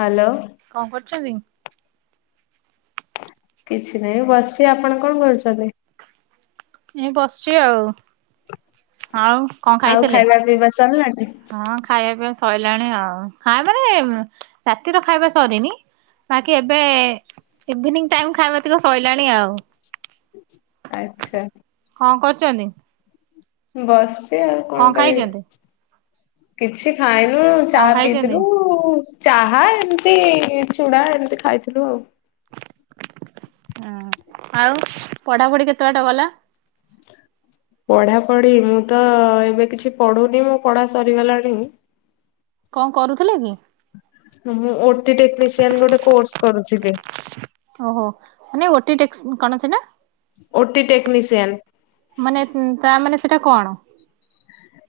Hello. କଣ କରୁଚନ୍ତି। କିଛି ନାଇଁ ବସ୍ଚି ଆପଣ କଣ କରୁଚନ୍ତି। ଏଇ ବସ୍ଚି ଆଉ ଆଉ କଣ ଆଉ ଖାଇଥିଲେ? ଖାଇବା ପିଇବା ସରିଲାଣି। ହଁ ଖାଇବା ପିଇବା ସଇଲାଣି ଆଉ ଖାଇ ମାନେ ରାତିର ଖାଇବା ସରିନି। ବାକି ଏବେ ଇଭିନିଂ ଟାଇମ ଖାଇବା ଟିକ ଶଇଲାଣି ଆଉ। ଆଚ୍ଛା। କଣ କରୁଛନ୍ତି। ବସିଚ୍ ଆଉ କଣ କରିବି କିଛି ଖାଇନୁ କଣ ଚାହା ଖାଇଛନ୍ତି? ପିଇଥିଲୁ ଚାହା ଏମିତି ଚୁଡ଼ା ଏମିତି ଖାଇଥିଲୁ ଆଉ। ଅଁ ଆଉ ପଢ଼ାପଢ଼ି କେତେ ବାଟ ଗଲା। ପଢା ପଢି ମୁଁ ତ ଏବେ କିଛି ପଢୁନି ମୋ ପଢା ସରିଗଲାଣି। କଣ କରୁଥିଲ କି? ମୁଁ ହୁ ଓଟି ଟେକ୍ନିସିଆନ୍ ଗୋଟେ କୋର୍ସ କରୁଥିଲି। ଓହୋ ମାନେ ଓଟି ଟେକ୍ସ କଣ ଅ ସେଟା। OT technician! ମାନେ ତା ମାନେ ସେଇଟା କଣ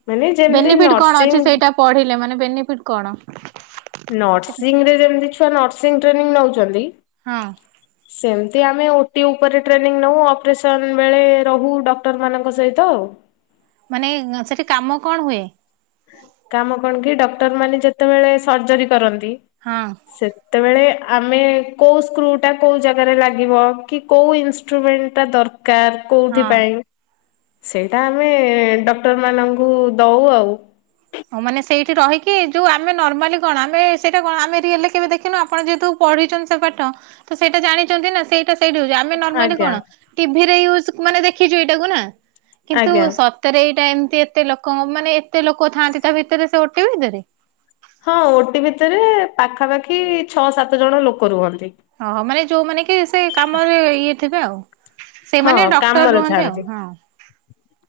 ମାନେ ଯେମିତି ବେନିଫିଟ କଣ ନର୍ସିଂ ଅଛି ସେଇଟା ପଢିଲେ ମାନେ ବେନିଫିଟ୍ କଣ। ନର୍ସିଂରେ ଯେମତି ଛୁଆ ନର୍ସିଂ ଟ୍ରେନିଂ ନେଉଛନ୍ତି ହଁ। ସେମିତି ଆମେ ଓଟି ଉପରେ ଟ୍ରେନିଂ ନେଉ ଅପରେସନ୍ ବେଳେ ରହୁ ଡକ୍ଟରମାନଙ୍କ ସହିତ ଆଉ। ମାନେ ଗ ସେଠି କାମ କଣ ହୁଏ। କାମ କଣ କି ଡକ୍ଟର ମାନେ ଯେତେବେଳେ ସର୍ଜରୀ କରନ୍ତି ହଁ। ସେତେବେଳେ ଆମେ କୋଉ ସ୍କ୍ରୁ ଟା କୋଉ ଜାଗାରେ ଲାଗିବ କି କୋଉ ଇନସ୍ ଷ୍ଟ୍ରୁ ମେଣ୍ଟଟା ଦରକାର କୋଉଥି ପାଇଁ ହଁ ସେଇଟା ଆମେ ଡକ୍ଟର ମାନଙ୍କୁ ଦଉ ଆଉ। ହ ମାନେ ସେଇଠି ରହିକି ଯୋଉ ଆମେ ନର୍ମାଲି କଣ ଆମେ ସେଇଟା କଣ ଆମେ ରିଏଲରେ କେବେ ଦେଖିନୁ ଆପଣ ଯେହେତୁ ପଢିଛନ୍ତି ସେ ପାଠ ତ ସେଇଟା ଜାଣିଛନ୍ତି ନା ସେଇ ତ ସେଇ ଯୋଉ ଆମେ ନାର୍ମଲି ଆଜ୍ଞା କଣ ଟିଭିରେ ଏଇ ସୂ ମାନେ ଦେଖିଛୁ ଏଇଟାକୁ ନା କିନ୍ତୁ ଆଜ୍ଞା ସ ତରେ ଏଇଟା ଏମିତି ଏତେ ଲୋକ ମାନେ ଏତେ ଲୋକ ଥାଆନ୍ତି ତା ଭିତରେ ସେ ଓଟି ଭିତରେ। ହଁ ଓଟି ଭିତରେ ପାଖାପାଖି ଛଅ ସାତ ଜଣ ଲୋକ ରୁହନ୍ତି। ହଁ ମାନେ ଯୋଉମାନେ କି ସେ କାମରେ ଇଏ ଥିବେ ଆଉ। ସେମାନେ ଡକ୍ଟର ରୁହନ୍ତି ଆଉ ହଁ!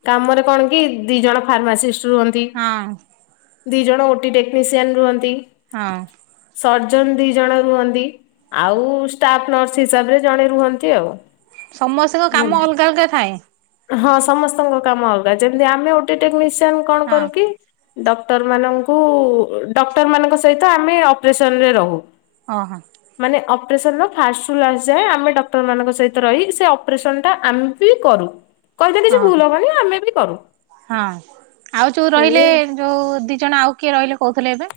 ତମର କଣ କି ଦି ଜଣ ଫାର୍ମାସିଷ୍ଟ ରୁହନ୍ତି। ହଁ ଦି ଜଣ ଓଟି ଟେକ୍ନିସିଆନ ରୁହନ୍ତି। ହଁ! ସର୍ଜନ ଦି ଜଣ ରୁହନ୍ତି। ଆଉ ଷ୍ଟାଫ୍ ନର୍ସ ହିସାବରେ ଜଣେ ରୁହନ୍ତି ଆଉ। ସମସ୍ତଙ୍କ କାମ ମାନେ ଅଲଗା ଅଲଗା ଥାଏ। ହଁ ସମସ୍ତଙ୍କ କାମ ଅଲଗା ଯେମିତି ଆମେ ଅଟି ଟେକ୍ନିସିଆନ କଣ ହଁ କରୁ କି ଡକ୍ଟର ମାନଙ୍କୁ ଡକ୍ଟର ମାନଙ୍କ ସହିତ ଆମେ ଅପରେସନରେ ରହୁ। ଅ ହଁ। ମାନେ ଅପରେସନର ଫାଷ୍ଟ ରୁ ଲାଷ୍ଟ ଯାଏଁ ଆମେ ଡକ୍ଟରମାନଙ୍କ ସହିତ ରହି ସେ ଅପରେସନ୍ଟା ଆମେ ବି କରୁ। କହିଦେଲେ ଯେ ଓହୋ ଭୁଲ ହବନି ଆମେ ବି କରୁ। ହଁ ଆଉ ଯୋଉ ହେଲେ ରହିଲେ ଯୋଉ ଦି ଜଣ ଆଉ କିଏ ରହିଲେ କହୁଥିଲେ ଏବେ।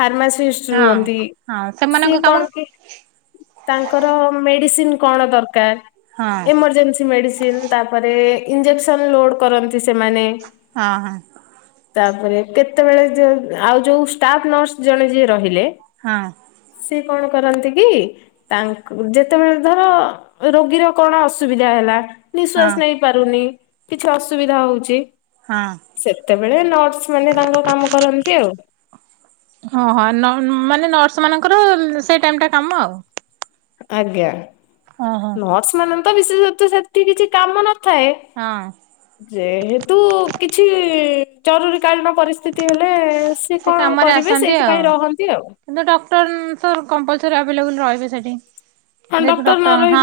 ଫାର୍ମାସିଷ୍ଟ ହଁ। ରୁହନ୍ତି ହଁ ସିଏ ସେମାନଙ୍କ କାମ କଣ କି ତାଙ୍କର ମେଡିସିନ କଣ ହଁ ଦରକାର ଏମରଜେନ୍ସି ମେଡିସିନ ତାପରେ ଇଞ୍ଜେକ୍ସନ ଲୋଡ କରନ୍ତି ସେମାନେ। ହଁ ହଁ ତାପରେ କେତେବେଳେ ଯୋଉ ଆଉ ଯୋଉ ଷ୍ଟାଫ ନର୍ସ ଜଣେ ଯିଏ ରହିଲେ। ହଁ। ସିଏ କଣ କରନ୍ତି କି ତାଙ୍କୁ ଯେତେବେଳେ ଧର ରୋଗୀର କଣ ଅସୁବିଧା ହେଲା ହଁ ନିଶ୍ଵାସ ନେଇ ପାରୁନି କିଛି ଅସୁବିଧା ହଉଚି ହଁ! ସେତେବେଳେ ନର୍ସ ମାନେ ତାଙ୍କ କାମ କରନ୍ତି ଆଉ! ହଁ ହଁ ନ ଅ ମାନେ ନର୍ସ ମାନଙ୍କର ସେ ଟାଇମ ଟା କାମ ଆଉ। ଆଜ୍ଞା ଓହୋ। ନର୍ସ ମାନ ତ ବିଶେଷ ସେଠି କିଛି କାମ ନଥାଏ। ହଁ। ଯେହେତୁ କିଛି ଜରୁରୀ କାଳୀନ ପରିସ୍ଥିତି ହେଲେ। ସେ କଣ କାମରେ କରିବେ ଆସନ୍ତି ଆଉ। ସେଇଥିପାଇଁ ରହନ୍ତି ଆଉ। କିନ୍ତୁ ଡକ୍ଟର ତ କମ୍ପଲସରି ଆଭେଲେବୁଲ ରହିବେ ସେଠି। ଯେହେତୁ ଡକ୍ଟର ହଁ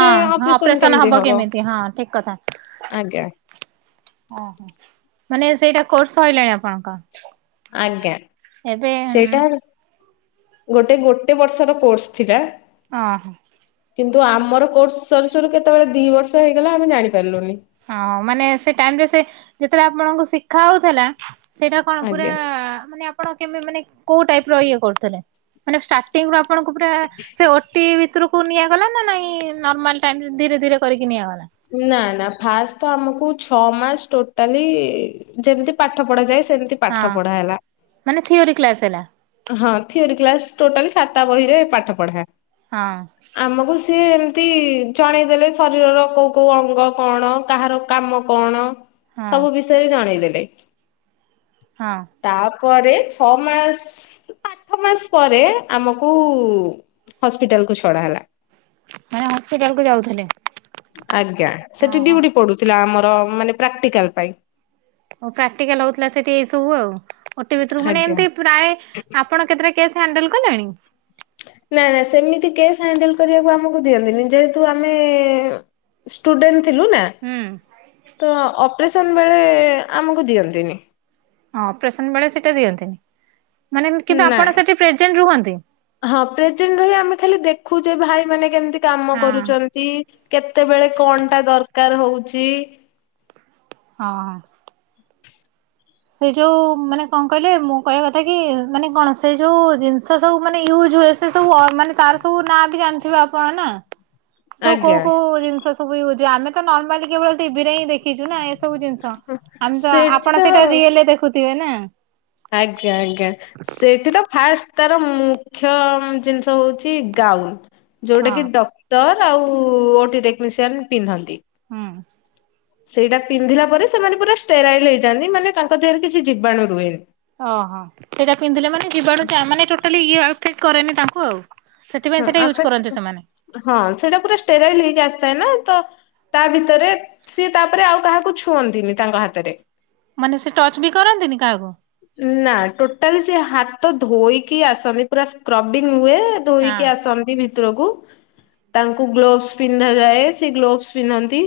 ଅପରେସନ ହବ କେମିତି ହଁ ଠିକ କଥା। ଆଜ୍ଞା ଓହୋ ମାନେ ସେଇଟା କୋର୍ସ ହେଇିଲାଣି ଆପଣଙ୍କ? ଆଜ୍ଞା ଏବେ ସେଇଟା ଗୋଟେ ଗୋଟେ ବର୍ଷର କୋର୍ସ ଥିଲା। ହଁ। କିନ୍ତୁ ଆମର କୋର୍ସ ସରୁ ସରୁ କେତେବେଳେ ଦି ବର୍ଷ ହେଇଗଲା ଆମେ ଜାଣିପାରିଲୁନି। ହଁ ମାନେ ସେ ଟାଇମରେ ସେ ଯେତେବେଳେ ଆପଣଙ୍କୁ ଶିଖା ହଉଥିଲା ସେଇଟା କଣ ପୁରା ଆଜ୍ଞା ମାନେ ଆପଣ କେ ମାନେ କୋଉ ଟାଇପର ଇଏ କରୁଥିଲେ ମାନେ ଷ୍ଟା ଟିଂ ଆପଣଙ୍କୁ ପୁରା ସେ ଓଟି ଭିତକୁ ନିଆଗଲା ନା ନାଇଁ ନର୍ମାଲ ଟାଇମରେ ଧୀରେଧୀରେ କରିକି ନିଆଗଲା। ନା ନା ଫାଷ୍ଟ ତ ଆମକୁ ଛଅ ମାସ ଟୋଟାଲି ଯେମିତି ପାଠ ପଢା ଯାଏ ସେମିତି ପାଠ ହଁ ପଢା ହେଲା। ମାନେ ଥିଓରି କ୍ଲାସ ହେଲା ହଁ ଥିଓରି କ୍ଲାସ୍ ଟୋଟାଲି ଖାତା ବହିରେ ପାଠ ପଢ଼ା। ହଁ। ଆମକୁ ସିଏ ଏମତି ଜଣେଇ ଦେଲେ ଶରୀରର କୋଉ କୋଉ ଅଙ୍ଗ କଣ କାହାର କାମ କଣ ହଁ ସବୁ ବିଷୟରେ ଜଣେଇଦେଲେ। ହଁ। ତାପରେ ଛଅ ମାସ ଆଠ ମାସ ପରେ ଆମକୁ ହସ୍ପିଟାଲ କୁ ଛଡା ହେଲା। ମାନେ ହସ୍ପିଟାଲ କୁ ଯାଉଥିଲେ। ଆଜ୍ଞା ସେଠି ଓହୋ। ଡିଉଟି ପଡୁଥିଲା ଆମର ମାନେ ପ୍ରାକ୍ଟିକାଲ ପାଇଁ। ପ୍ରାକ୍ଟିକାଲ ହଉଥିଲା ସେଠି ଏଇ ସବୁ ଆଉ ଓଟି ଭିତରକୁ ଆଜ୍ଞା। ଏମତି ପ୍ରାୟ ଆପଣ କେତେଟା କେସ୍ ହ୍ୟାଣ୍ଡେଲ କଲେଣି? ନାଇ ନା ସେମିତି କେସ୍ ହ୍ୟାଣ୍ଡଲ କରିବାକୁ ଆମକୁ ଦିଅନ୍ତିନି ଯେହେତୁ ଆମେ ଷ୍ଟୁଡେଣ୍ଟ ଥିଲୁ ନା। ହୁଁ। ତ ଅପରେସନ୍ ବେଳେ ଆମକୁ ଦିଅନ୍ତିନି। ହଁ ଅପରେସନ ବେଳେ ସେଇଟା ଦିଅନ୍ତିନି ମାନେ କିନ୍ତୁ ନା ଆପଣ ସେଠି ପ୍ରେଜେଣ୍ଟ ରୁହନ୍ତି। ହଁ ପ୍ରେଜେଣ୍ଟ ରହି ଆମେ ଖାଲି ଦେଖୁଯେ ଭାଇ ମାନେ କେମିତି କାମ ହଁ। କରୁଛନ୍ତି କେତେବେଳେ କଣ ଟା ଦରକାର ହଉଛି। ହଁ। ସେଇ ଯୋଉ ମାନେ କଣ କହିଲେ ମୁଁ କହିବା କଥା କି ମାନେ କଣ ସେ ଯୋଉ ଜିନିଷ ସବୁ ମାନେ ୟୁଜ ହୁଏ। ସେ ସବୁ ମାନେ ତାର ସବୁ ନାଁ ବି ଜାଣିଥିବେ ଆପଣ ନା। ସବୁ ଆଜ୍ଞା। କୋଉ କୋଉ ଜିନିଷ ସବୁ ୟୁଜ ହୁଏ ଆମେ ତ ନର୍ମାଲି କେବଳ ଟିଭିରେ ହିଁ ଦେଖିଛୁ ନା। ସବୁ ଜିନିଷ ଆମେ ତ ସେଠି ଆପଣ ତ ସେଇଟା ରିଏଲରେ ଦେଖୁଥିବେ ନା। ଆଜ୍ଞା ଆଜ୍ଞା। ସେଠି ତ ଫାଷ୍ଟ ତାର ମୁଖ୍ୟ ଜିନିଷ ହଉଛି ଗାଉନ। ଯୋଉଟା ହଁ କିି ଡକ୍ଟର ଆଉ ଓଟି ଟେକ୍ନିସିଆନ ପିନ୍ଧନ୍ତି। ହୁଁ। ସେଇଟା ପିନ୍ଧିଲା ପରେ ସେମାନେ ପୁରା ଷ୍ଟେରାଇଲ ହେଇଯାନ୍ତି ମାନେ ତାଙ୍କ ଦେହରେ କିଛି ଜୀବାଣୁ ରୁହେନି। ଓହୋ ସେଇଟା ପିନ୍ଧିଲେ ମାନେ ଜୀବାଣୁ ଯ ମାନେ ଟୋଟାଲି ମାନେ ଅଫେକ୍ଟ କରେନି ତାଙ୍କୁ ଆଉ। ହଁ ସେଥିପାଇଁ ସେଇଟା ୟୁଜ୍ ଆପେ କରନ୍ତି ସେମାନେ। ହଁ ସେଇଟା ପୁରା ଷ୍ଟେରାଇଲ ହେଇକି ଆସିଥାଏ ନା ତ ତା ଭିତରେ ସିଏ ତାପରେ ଆଉ କାହାକୁ ଛୁଅନ୍ତିନି ତାଙ୍କ ହାତରେ। ମାନେ ସେ ଟଚ ବି କରନ୍ତିନି କାହାକୁ। ନା ଟୋଟାଲି ସେ ହାତ ଧୋଇକି ଆସନ୍ତି ପୁରା ସ୍କ୍ରବିଂ ହୁଏ। ଧୋଇକି ହଁ ଆସନ୍ତି ଭିତୀ ତ ରକୁ ତାଙ୍କୁ ଗ୍ଲୋଭସ ପିନ୍ଧା ଯାଏ ସେ ଗ୍ଲୋଭସ ପିନ୍ଧନ୍ତି।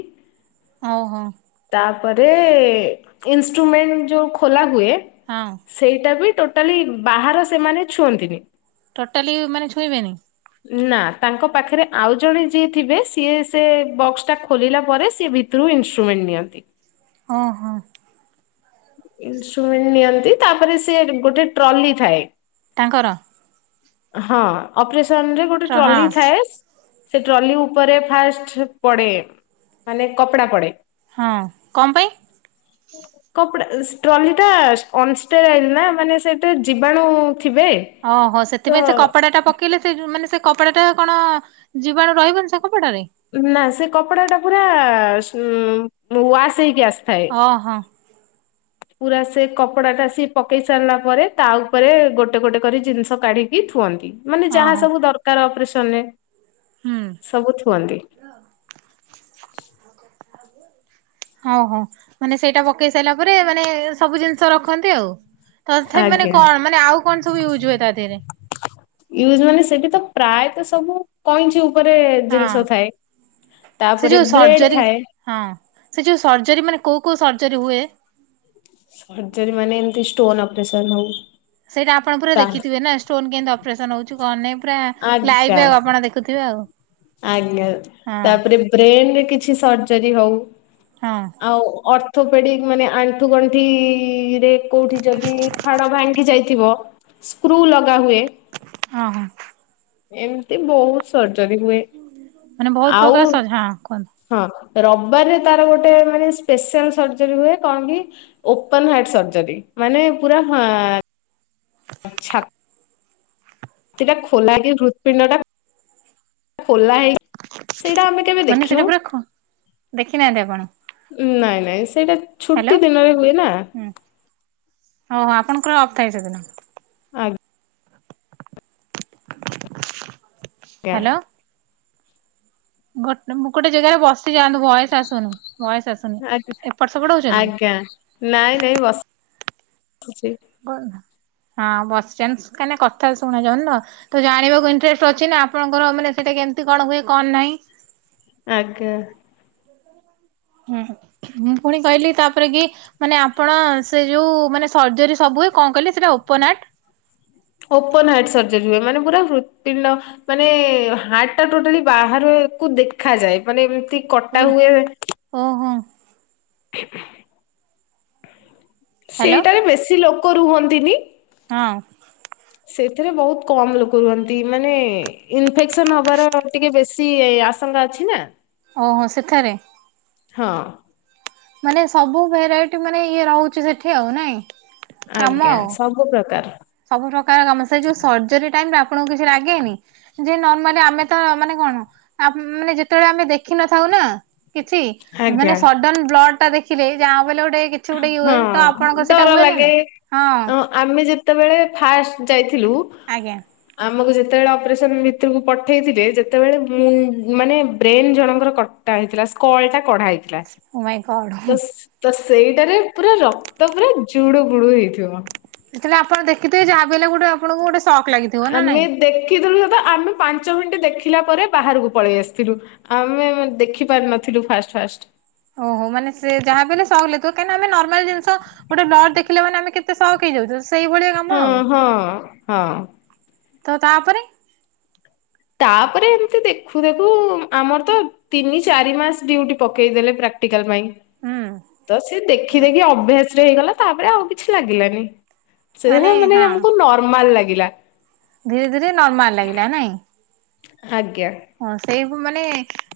ଓହୋ। ତାପରେ ଇନଷ୍ଟ୍ରୁମେଣ୍ଟ ଯୋଉଁ ଖୋଲା ହୁଏ ହଁ। ସେଇଟା ବି ଟୋଟାଲି ବାହାର ସେମାନେ ଛୁଅନ୍ତିନି। ଟୋଟାଲି ମାନେ ଛୁଇଁବେନି। ନା ତାଙ୍କ ପାଖରେ ଆଉ ଜଣେ ଯିଏ ଥିବେ ସିଏ ସେ ବକ୍ସ ଟା ଖୋଲିଲା ପରେ ସିଏ ଭୀ ତୀରୁ ଇନ୍ଷ୍ଟ୍ରୁମେଣ୍ଟ ନିଅନ୍ତି। ହଁ ହଁ। ଇଷ୍ଟ୍ରୁମେଣ୍ଟ ନିଅନ୍ତି ତାପରେ ସେ ଗୋଟେ ଟ୍ରଲି ଥାଏ। ତାଙ୍କର ହଁ ଅପରେସନ ରେ ଗୋଟେ ଟ୍ର ହଁ ଟ୍ରଲି ଥାଏ। ସେ ଟ୍ରଲି ଉପରେ ଫାଷ୍ଟ ପଡ଼େ ମାନେ କପଡ଼ା ପଡ଼େ। ହଁ କଣ ପାଇଁ? କପଡ଼ା ଷ୍ଟଲି ଟା ଅନଷ୍ଟେରାଇଲ ନା ମାନେ ସେଇଟା ଜୀବାଣୁ ଥିବେ। ଓହୋ ତ ସେଥିପାଇଁ ସେ କପଡା ଟା ପ ପକିଲେ ସେ ଯୁ ମାନେ ସେ କପଡା ଟା କଣ ଜୀବାଣୁ ରହିବନି ସେ କପଡାରେ? ନା ସେ କପଡା ଟା ପୁରା ଶୁ ୱାସ ହେଇକି ଆସିଥାଏ। ଓହୋ ପୁରା ସେ କପଡା ଟା ସିଏ ପକେଇ ସାରିଲା ପରେ ତା ଉପରେ ଗୋଟେ ଗୋଟେ କରି ଜିନିଷ କାଢିକି ଥୁଅନ୍ତି। ମାନେ ଯାହା ଓହୋ ସବୁ ଦରକାର ଅପରେସନ ରେ ହୁଁ ସବୁ ଥୁଅନ୍ତି। ଆବୁ ହଁ ହଉ ମାନେ ସେଇଟା ପକେଇ ସାରିଲା ପରେ ମାନେ ସବୁ ଜିନିଷ ରଖନ୍ତି ଆଉ। ତଥାପ ମାନେ ଆଜ୍ଞା। କଣ ମାନେ ଆଉ କଣ ସବୁ ୟୁଜ୍ ହୁଏ ତା ଦେହରେ? ୟଜ ମାନେ ସେଠି ତ ପ୍ରାୟତ ସବୁ କଇଁଛି ଉ ଉପରେ ହଁ। ଜିନିଷ ଥାଏ ସେ ତାପରେ ଯୋଉ ବ୍ଲେଡ ସର୍ଜରୀ ଥାଏ। ହଁ ସେ ଯୋଉ ସର୍ଜରୀ ମାନେ କୋଉ କୋଉ ସର୍ଜରୀ ହୁଏ? ସର୍ଜରୀ ମାନେ ଏମିତି ଷ୍ଟୋନ ଅପରେସନ ହଉ ସେଇଟା ଆପଣ ପୁର ତା ଦେଖିଥିବେ ନା ଷ୍ଟୋନ କେମୀତି ଅ ଅପରେସନ ହଉଛି କଣ ନାଇଁ ପୁରା ଆଜ୍ଞା ଲାଇଫି ଆଉ ଆପଣ ଦେଖୁଥିବେ ଆଉ। ଆଜ୍ଞା ହଁ ତାପରେ ବ୍ରେନରେ କିଛି ସର୍ଜରୀ ହଉ। ହଁ। ଆଉ ଅର୍ଥୋପେଡିକ ମାନେ ଆଣ୍ଠୁ ଗଣ୍ଠିରେ କୋଉଠି ଯଦି ହାଡ ଭାଙ୍ଗି ଯାଇଥିବ ସ୍କ୍ରୁ ଲଗା ହୁଏ। ଅ ହଁ। ଏମିତି ବହୁତ ସର୍ଜରୀ ହୁଏ। ମାନେ ବହୁତୁ ପ୍ରକାର ଆଉ ସଜ ହଁ କୁହନ୍ତୁ। ହଁ ରବିବାରରେ ତାର ଗୋଟେ ମାନେ ସ୍ପେଶାଲ ସର୍ଜରୀ ହୁଏ କଣ କି ଓପନ ହାର୍ଟ ସର୍ଜରୀ ମାନେ ପୁରା ହା ଛା ତିଟା ଖୋଲା କି ହୃଦପିଣ୍ଡ ଟା ଖୋଲା ହେଇ ମାନେ ସେଟା ପୁରା ଖ ଦେଖିନାହାନ୍ତି ଆପଣ? ନାଇଁ ନାଇଁ ସେଟା ହ୍ୟାଲୋ ହୁଁ ଓଃ ପଣଙ୍କର ଅଥାଇ ଯୋଜନା। ଆଗ୍ ଆଜ୍ଞା ହ୍ୟାଲୋ। ଗୋଟ ମୁଁ ଗୋଟେ ଜାଗାରେ ବସି ଯାଆନ୍ତୁ ଭୟସ ଆସୁନୁ ଭାୟସ ଆସୁନି ଆଜ୍ଞା ଏପଟ ସେପଟ ହଉଛନ୍ତି। ଆଜ୍ଞା ନାଇଁ ନାଇଁ ବସ ସିଛି କ ହଜବେଣ୍ଡେ ମାନେ କଥା ଶୁଣୁଛନ୍ତି ତ ତ ଜାଣିବାକୁ ଇଣ୍ଟରେଷ୍ଟ ଅଛି ନା ଆପଣଙ୍କ ମାନେ ସେଇଟା କେମିତି କଣ ହୁଏ କଣ ନାହିଁ ଆଜ୍ଞା ହୁଁ ମୁଁ ପୁଣି କହିଲି ତାପରେ କି ମାନେ ଆପଣ ସେ ଯୋଉ ମାନେ ସର୍ଜରୀ ସବୁ ହୁଏ କଣ କହିଲେ ସେଟା ଓପନଟ ଓପନ ହାର୍ଟ ସର୍ଜରୀ ହୁଏ ମାନେ ପୁରା ମାନେ ହାର୍ଟ ଟା ଟୋଟାଲି ବାହାରକୁ ଦେଖାଯାଏ ମାନେ କେମିତି କଟା ପୁରା ହୁଏ ଓହୋ [unintelligible] ହ୍ୟାଲୋ ସେଇଟାରେ ବେଶୀ ଲୋକ ରୁହନ୍ତିନି ହଁ ସେଥିରେ ବହୁତ କମ ଲୋକ ରୁହନ୍ତି ମାନେ ଇନଫେକ୍ସନ ହବାର ଟିକେ ବେଶୀ ଆଶଙ୍କା ଅଛି ନା ଓହୋ ସେଠାରେ ହଁ ମାନେ ସବୁ ଭେରାଇଟି ମାନେ ଇଏ ରହୁଛି ସେଠି ଆଉ ନାଇଁ କାମ ଆଜ୍ଞା ଆଉ। ସବୁ ପ୍ରକାର ସବୁ ପ୍ରକାର କାମ ସେ ଯୋଉ ସର୍ଜରୀ ଟାଇମରେ ଆପଣଙ୍କୁ କିଛି ଲାଗେନି ଯେ ନର୍ମାଲି ଆମେ ତ ମାନେ କଣ ମାନେ ଯେତେବେଳେ ଆମେ ଦେଖିନଥାଉ ନା କିଛି ଆଜ୍ଞା ମାନେ ସଡନ ବ୍ଲଟ ଟା ଦେଖିଲେ ଯାହା ବଲେ ଗୋଟେ କିଛି ଗୋଟେ ହୁଏ ହଁ ତ ଆପଣଙ୍କ ସେଇଟା ଡର ହୁଏ ନା ଲାଗେ ନାହଁ ଅ ଆମେ ଯେତେବେଳେ ଫାଷ୍ଟ ଯାଇଥିଲୁ ଆଜ୍ଞା ଆମକୁ ଯେତେବେଳେ ଅପରେସନ ଭିତରକୁ ପଠେଇଥିବେ ଯେତେବେଳେ ମୁ ମାନେ ବ୍ରେନ ଜଣଙ୍କର- ହେଥିଲା ସ୍ଲ ଟା କଢା ହେଇଥିଲା ଓ ମାଇଁ ଗଡ୍। ତ ସେଇ ଏଟାରେ ପୁରା ରକ୍ତ ପୁରା ଜୁଡୁ ବୁଡୁ ହେଇଥିବ ତାହେଲେ ଆପଣ ଦେଖଥିବେ ଯାହା ହେଲେ ଗୋଟେ ଆପଣଙ୍କୁ ଗୋଟେ ଶକ୍ ଲାଗେ ଆମେ ଦେଖିଥିଲୁ ତ ଆମେ ପାଞ୍ଚ ମିନିଟ ଦେଖିଲା ପରେ ବାହାରକୁ ପଳେଇ ଆସିଥିଲୁ ଆମେ ଦେଖିପାରିନଥିଲୁ ଫାଷ୍ଟ ଫାଷ୍ଟ ଓହୋ ମାନେ ସେ ଯାହା ବଇଲେ ସହଥିବ କାହିଁକି ଆେ ନର୍ମାଲ ଜିନିଷ ଗୋଟେ ନ ଦେଖିଲା ମାନେମେତେ ସହକ ହେଇଯାଉଛୁ ସେଇଭଳିଆ କାମ ହଁ ଆଉ ହଁ ହଁ ତ ତାପରେ ତାପରେ ଏମିତି ଦେଖୁ ଦେଖୁ ଆମର ତ ତିନି ଚାରି ମାସ ଡିଉଟି ପକେଇଦେଲେ ପ୍ରାକ୍ଟିକାଲ ପାଇଁ ହୁଁ ତ ସେ ଦେଖି ଦେଖି ଅଭ୍ୟାସ ରେ ହେଇଗଲା ତାପରେ ଆଉ କିଛି ଲାଗିଲାନି ସେ ମାନେ ଆମକୁ ନର୍ମାଲ ଲାଗିଲା ଧୀରେ ଧୀରେ ନର୍ମାଲ ଲାଗିଲା ନାଇଁ ଆଜ୍ଞା ହଁ ସେଇବୁ ମାନେ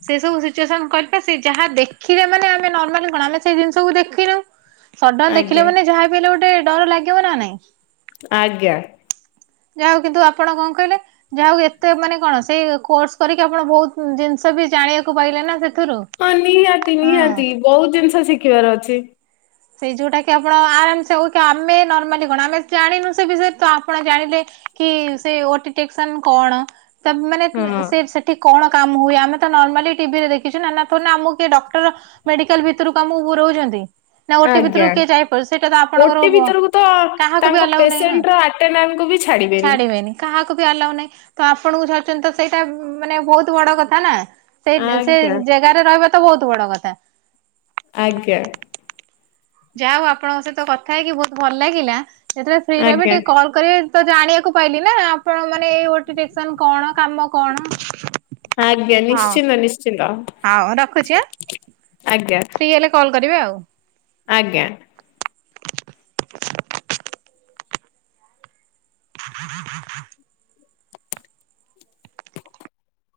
ସେ ସବୁ ସିଚୁଏସନ କରେ ସେ ଯାହା ଦେଖିଲେ ମାନେ ଆମେ ନର୍ମାଲି କଣ ଆମେ ସେ ଜିନିଷକୁୁ ଦେଖିନୁ ହଠାତ୍ ଆଜ୍ଞା। ଦେଖିଲେ ମାନେ ଯାହା ବିି ହେଲେ ଗୋଟେ ଡର ଲାଗିବ ନା ନାଇଁ ଆଜ୍ଞା ଯାହା କିନ୍ତୁ ଆପଣ କଣ କହିଲେ ଯାହା ଏତେ ମାନେ କଣ ସେଇ କୋର୍ସ କରିକି ଆପଣ ବହୁତ ଜିନିଷ ବି ଜାଣିବାକୁ ପାଇଲେ ନା ସେଥିରୁ ହଁ ନିହାତି ହଁ। ନିହାତି ବହୁ ଜିନିଷ ଶିଖିବାର ଅଛି। ସେଇ ଯୋଉଟା କି ଆପଣ ଆରାମ ସେ ହଉ କି ଆମେ ନର୍ମାଲି କଣ ଆମେ ଜାଣିନୁ ସେ ବିଷୟରେ ତ ଆପଣ ଜାଣିଲେ କି ସେ ନୋଟିଫିକେଶନ କଣ ମାନେ ହଁ ସେ ସେଠି କଣ କାମ ହୁଏ ଆମେ ତ ନର୍ମାଲି ଟିଭି ରେ ଦେଖଛୁ ନା ନାଥ ଆମକୁ କିଏ ଡକ୍ଟର ମେଡିକାଲ ଭିତରୁକୁ ତମକୁ ପୁରଉଛନ୍ତି? ନା ଓଟି ଆଜ୍ଞା ଭିତରକୁ କିଏ ଯାଇପାରୁଛି ସେଇଟା ତ ଆପଣଙ୍କର ଓଟି ଭିତରକୁ ତ କାହାକୁ ବି ତାଙ୍କ ଆଲାଉ ନାହିଁ ନା। ପେସେଣ୍ଟ ର- ଟ କୁ ବି ଛାଡିବେନି। କାହାକୁ ବି ଆଲାଉ ନାହିଁ ତ ଆପଣଙ୍କୁ ଛନ୍ତି ତ ସେଇଟା ମାନେ ବହୁତ ବଡ କଥା ନା। ସେଇ ଆଜ୍ଞା ସେଇ ଜାଗାରେ ରହିବା ତ ବହୁତ ବଡ କଥା। ଆଜ୍ଞା। ଯାହା ହଉ ଆପଣଙ୍କ ସହିତ କଥା ହେଇକି ବହୁତ ଭଲ ଲାଗିଲା ଯେତେବେଳେ ଫ୍ରି ରହିବେ ଆଜ୍ଞା ଟିକେ କ କରିବ ତ ଜାଣିବାକୁ ପାଇଲି ନା ଆପଣ ମାନେ ଏଇ କଣ କାମ କଣ? ଆଜ୍ଞା ହଉ ନିଶ୍ଚିନ୍ତ ନିଶ୍ଚିନ୍ତ ହଉ ରଖୁଛି ଆଁ ଆଜ୍ଞା। ଫ୍ରି ହେଲେ କଲ୍ କରିବାେ ଆଉ। ଆଜ୍ଞା। [inaudible]